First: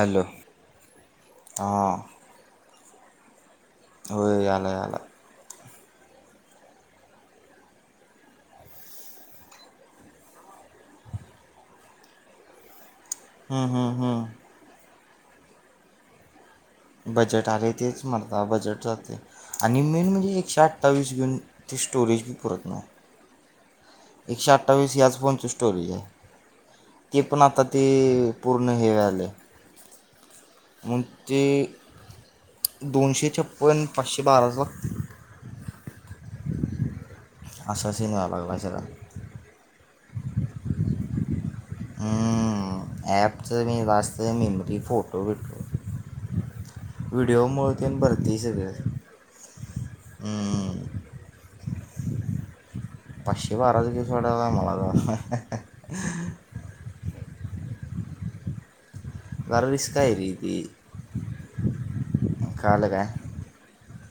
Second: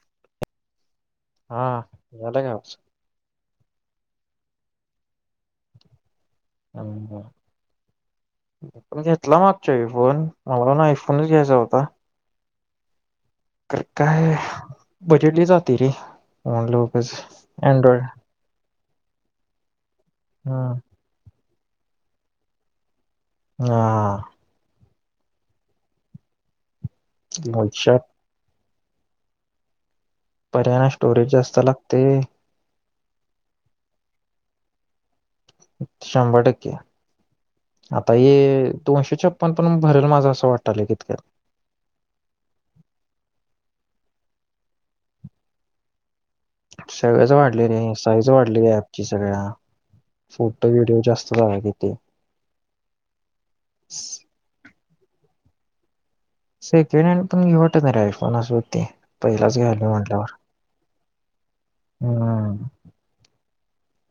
Hello हा हां झालं का हो याला याला आब [unintelligible] [unintelligible] [inaudible] मी घेतला मागच्या फोन मला ना आयफोनच घ्यायचा होता हम्म हम्म काय हम्म बजेटली जाते रे. म्हणलं उगाच बजट आली तेच अँड्रॉइड मारत बजट जात. आणि मेन म्हणजे एकशे हम्म अठ्ठावीस घेऊन त स्टोरेज बी पुरत नाही. हा एकशे अठ्ठावीस याज फोनचं स्टोरेज आहे. ते पण आता ते वैशात पूर्ण हे आलय. पर्याना स्टोरेज जास्त लागतय होय दोनशे छप्प्न पाचशे बारा लागतील शंभर टक्के असा सीन आता हे व्हायला लागला सगळा दोनशे छप्पन पण भरल माझ वाट ल क ॲपच म वात मेमरी फोटो भेटो सगळच वाढले र आहे साईज भरते वाढलेली सगळं आहे आपची सगळ्या फोटो हम्म व्हिडिओ जास्त झाला किथे पाचशे बाराजगीसोडाला मला तर सेकंड हँड पण घेवटतयश फोनस हो ते पहिलाच जरा घ्याला रिस्क आहे रे म्हटल्यावर ती हम् कळालं काय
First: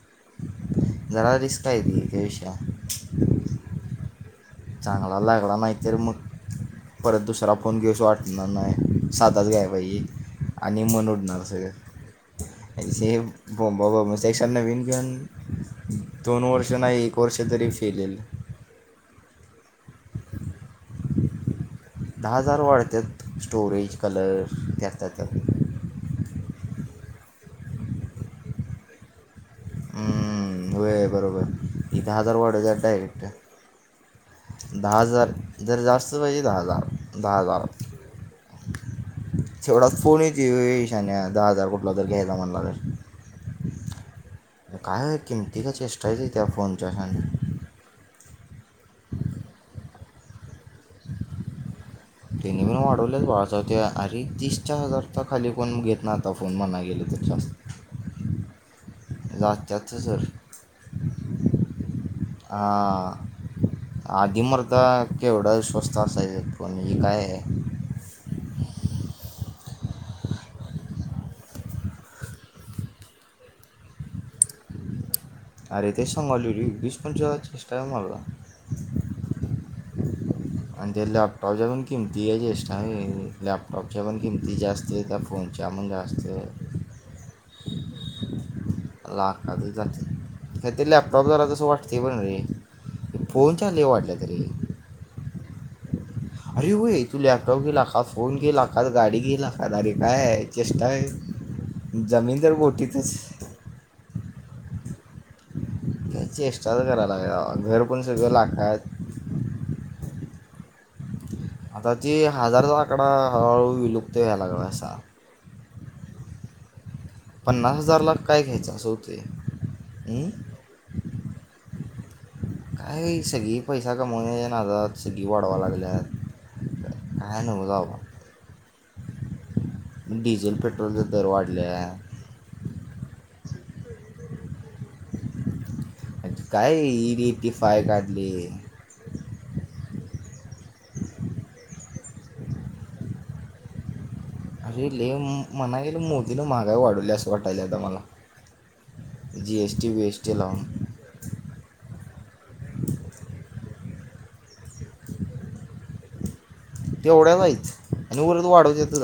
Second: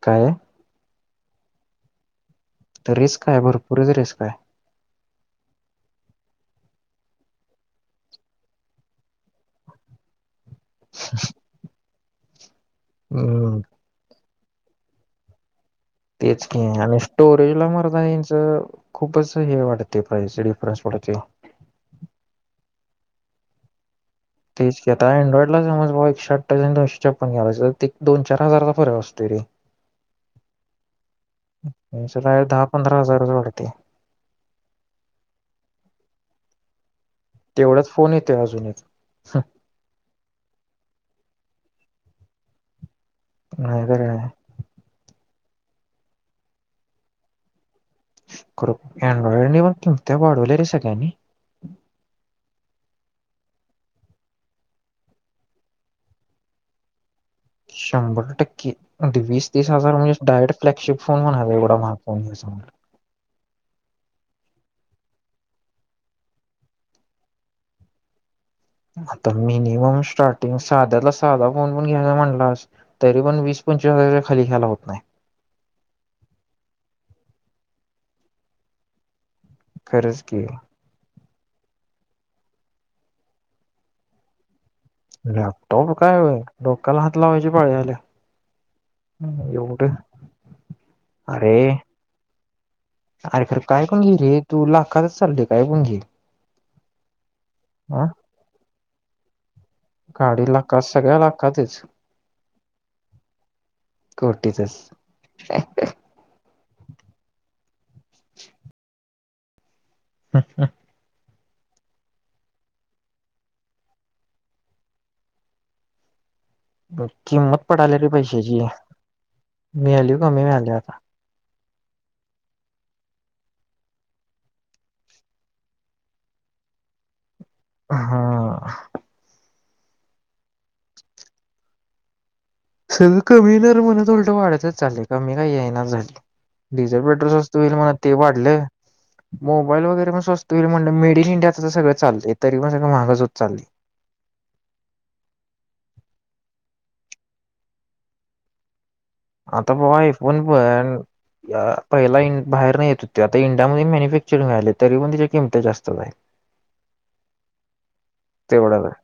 काय जरा रिस्क का आहे त कॅश तर रेस् काय भरपूरच रेस् काय तांग वला कड नाही त्रम परत दुसरा फोन घेस वाटणार नाही सातच घ्याय पाहिजे आणि मन उडणार स हम्म. बोंबाबोंब क्शनने विन घन तेच क आणि स्टोरेज ला मरता फेलेल यांच खूपच हे वाटतते डिफरन्स पडते दहा हजार वाढतात स्टोरेज कलर तेच त्यात कता त्यात अँड्रॉइड ला समज भाऊ एक दोनशे प्नलाय तर ते दोन चार हजारचारक असतते रे हम्म वेळ बरोबर इथे यांचं हजार काय वाड दहा दात पंधरा डायरेक्ट हजारच वाढते दहा हजार जर जास्त पाहिजे दहा हजार दहा हजार तेवढाच फोन येतोय अजून एक तेवढाच फोन तईशान दहा हजार कट आपलाद घ ज मनलाले हर आहे काय हो किमती का चेष्टायची त्या फोनच्या खरो अनड्रॉइड नाही बण तुम त्या वाढवले रे सगळ्यांनी त्याने मणून वाढवलेच बाळाचं ते अरे तीस चार हजार तर खाली कोण घेत ना आता फोन म्हणा गेले तरच्या शंभर टक्के वीस तीस हजार जात्यात सर म्हणजे डायरेक्ट फ्लॅगशिप फोन म्हणाला एवढा मग हा आधी मता केवढं स्वस्त असायचं पोण हे काय आहे आता मिनिमम स्टार्टिंग साध्याला साधा फोन पण घ्याला म्हणलास तरी पण वीस पंचवी हारच्या खाली ख्यायला होत नाही अरे तेच सांगाल वीस पण चेष्टा मारला खरज की आणि त्या लॅपटॉपच्या पण किमती या जेा लॅपटॉपच्या पण किमती जास्त आहे त्या फोनच्या पण लॅपटॉप काय जास्त व आहे लोकला हात लावायचे पाळी आल्या लाखात एवढं जाते का ते लॅपटॉप जरा तसं वाटते पण रे अरेखरं फोनच्या लय काय पण घे वाटल्या रे तरी तू लाखातच चाल र काय पण घे अरे हो ये तू लॅपटॉप गेला का अ फोन गेला का गाडी गेला कादारी काय आहे गाडी लाखात चेष्टा सगळ्या लाखातच आहे जमीन तर गोठीतच कोटीचच चेष्टाच करायला लागल घर पण सगळं लाखात ह ह आता ती हजारचा आकडा हळूहळू विलुपत व्हायलागसा किंमत पन्नास पडाली रे हजारला काय पैशाची घ्यायचं असं होते मिळाली कमी मिळाली आता [inaudible] काही सगळी पैसा कमावण्या नाजात सगळी वाढवा लागल्यात ह न ब जाव हा डिझेल पेट्रोलचे दर वाढले आहे सगळं कमी न म्हण लटं वाढतच चालेल कमी काही ये ना झा आणि काय डिझेल येईल पेट्रोल एटी स्स्त होईल फाय म्हणा ते काढले वाढलं. मोबाईल वगैरेण स्वस्त होईल म्हणल मेड इन इंडियाचं सगळ चालतय ते तरी पण सगळ महागाच होत चालले. [inaudible] अे लय म्हणा गेल मोदीन महागाई वाढवली असं वाटायला आता मला जी आता एस टी बाबा वी एस टी पण लावून प पहिला बाहेर नाही येत होते आता इंडियामध्ये म चिडून राहीलेत तरी पण त्याच्या किंमती जास्तच आहेत. तेवढ्याच आहेतच आणि उलट तेवढ्याच आहे वाढवतात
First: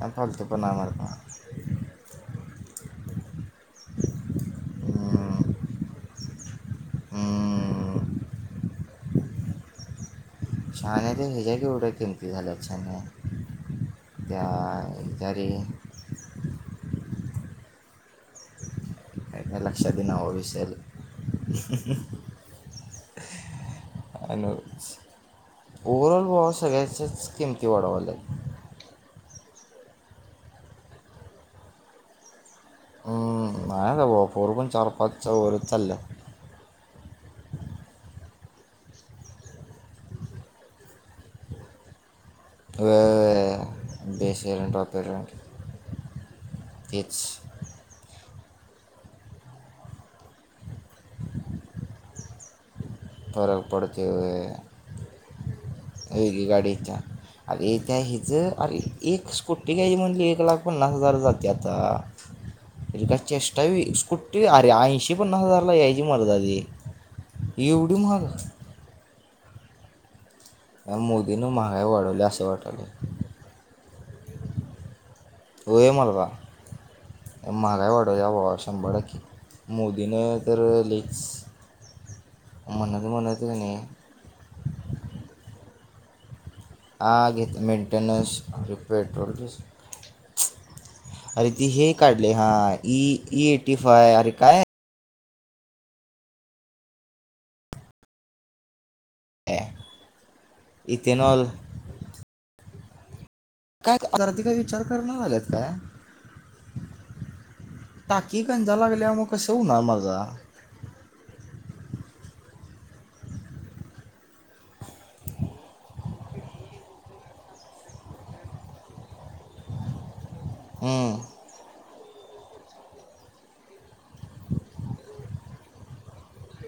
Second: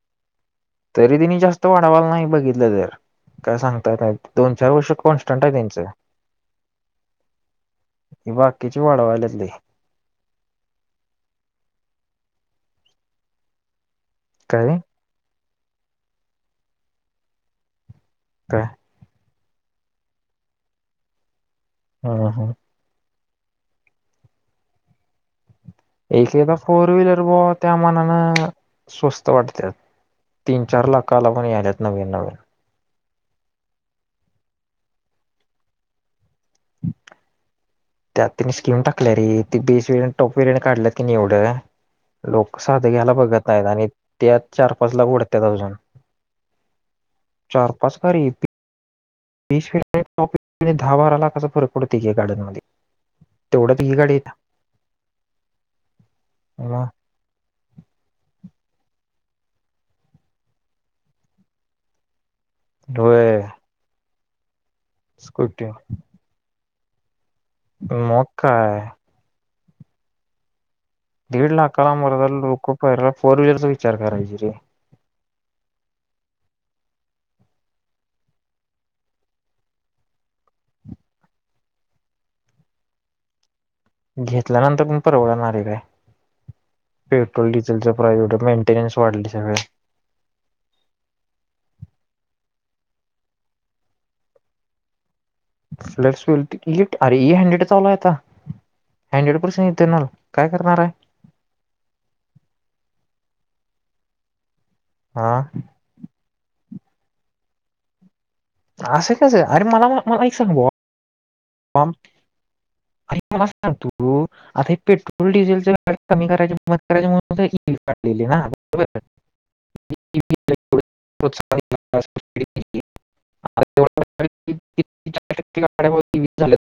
आणि फालतूपणा मारता तरी तिने जास्त वाढावाला नाही बघितलं तर. काय सांगतात दोन चार वर्ष कॉन्स्टंट आहे त्यांचं ह. हे बाकीची वाढवालेत लय. छान आहे तर ह्याच्या क एवढं किमती झाल्या छान आहे काय त्या, त्या रे का? काय लक्षात येईना बाबा विसरलं हम्म हम्म [inaudible] भावा एकदा फोर व्हीलर सगळ्याच्याच ब किमती त्या वाढवायला मनान स्वस्त‌. वाटते तीन चार लाख लागून याल्यात नवीन नवीन हम्म! नाय बाबा फोर पण चार पाच च्या वर चालल्यात. [inaudible] त्यातने स्किम टाकल्या रे त बेस वेळेने टॉप वेगरने काढलं की एवढं लोक साधे घ्यायला बघत नाहीत आणि वे त्या चार बेसरंट पाच ला ऑपेरंट उडत अजून तेच चार पाच का रे बीशॉप [inaudible] दहा बारा लाखाचा फरक पडतो गाड्यांमधे फरक पडतो. होय. वेगळी गाडी येत्या. मग आरे त्या हिच अरे एक स्कुटी घ्यायली म्हणजे एक लाख पन्नास हजार जाते आता र होय चेष्टा स्कुटी अरे ऐंशी पन्नास स्कूटी हजारला यायची मर्दा ती. एवढी मगं महाग काय. या मोदीनं दीड महागाई लाखाला वाढवली मर्दा असं लोकं वाटायला पहिला फोर व्हीलरचा विचार करायचे रे? होय मर्दा, महागाई वाढवल्या बाबा शंभर टक्के. मोदीन तर लईच म्हणत म्हणत नाही घेतल्यानंतर पण परवडणारे काय? आ पेट्रोल घेत डिझेलचं प्राईस मेंटेनन्स एवढं मेंटेनन्स वाढले पेट्रोलची सगळे अरे ती हे काढले हा ई एटी फाय अरे काय? [inaudible] हंड्रेड परसेट येताना. इथेनॉल. काय तर आथिर्क विचार करणा हा झालेत काय? टाकी गंजा लागल्या मग कसं होणार मार्दा. [inaudible] अ मला सांगतो आता हे पेट्रोल डिझेलचे दर कमी करायची [inaudible] काढलेली आहे ना. बरोबर. हम्म! [inaudible] [inaudible]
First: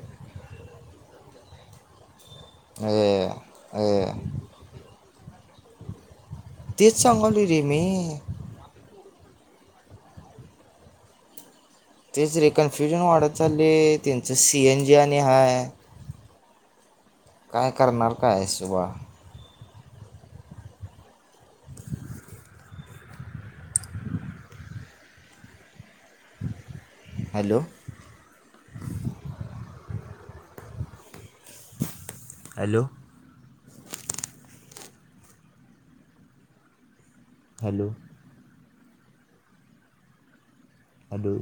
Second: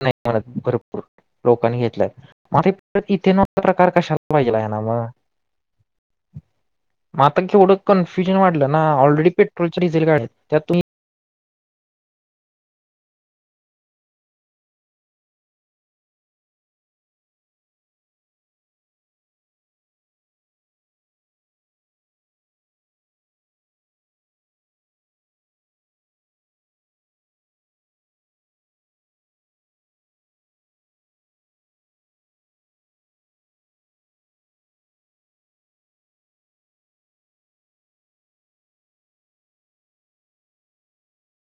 नाहीत भरपूर लोकांनी घेतला मग ते परत ए इथेना क प्रकार ए कशला पाहिजेला आहे ना मगं तेच म आता सांगावली रे केवढं मी कन्फ्युजन वाटलं ना ऑलरेडी पेट्रोलच्या, डिझेल गाड्या आहेत त्या तुम्ही तेचरी कन्फ्युजन वाढत चाललेय त्यांचं सीएन जी आणि हायं काय करणार कायं सुबा हॅलो? हॅलो? हॅलो? हँलो?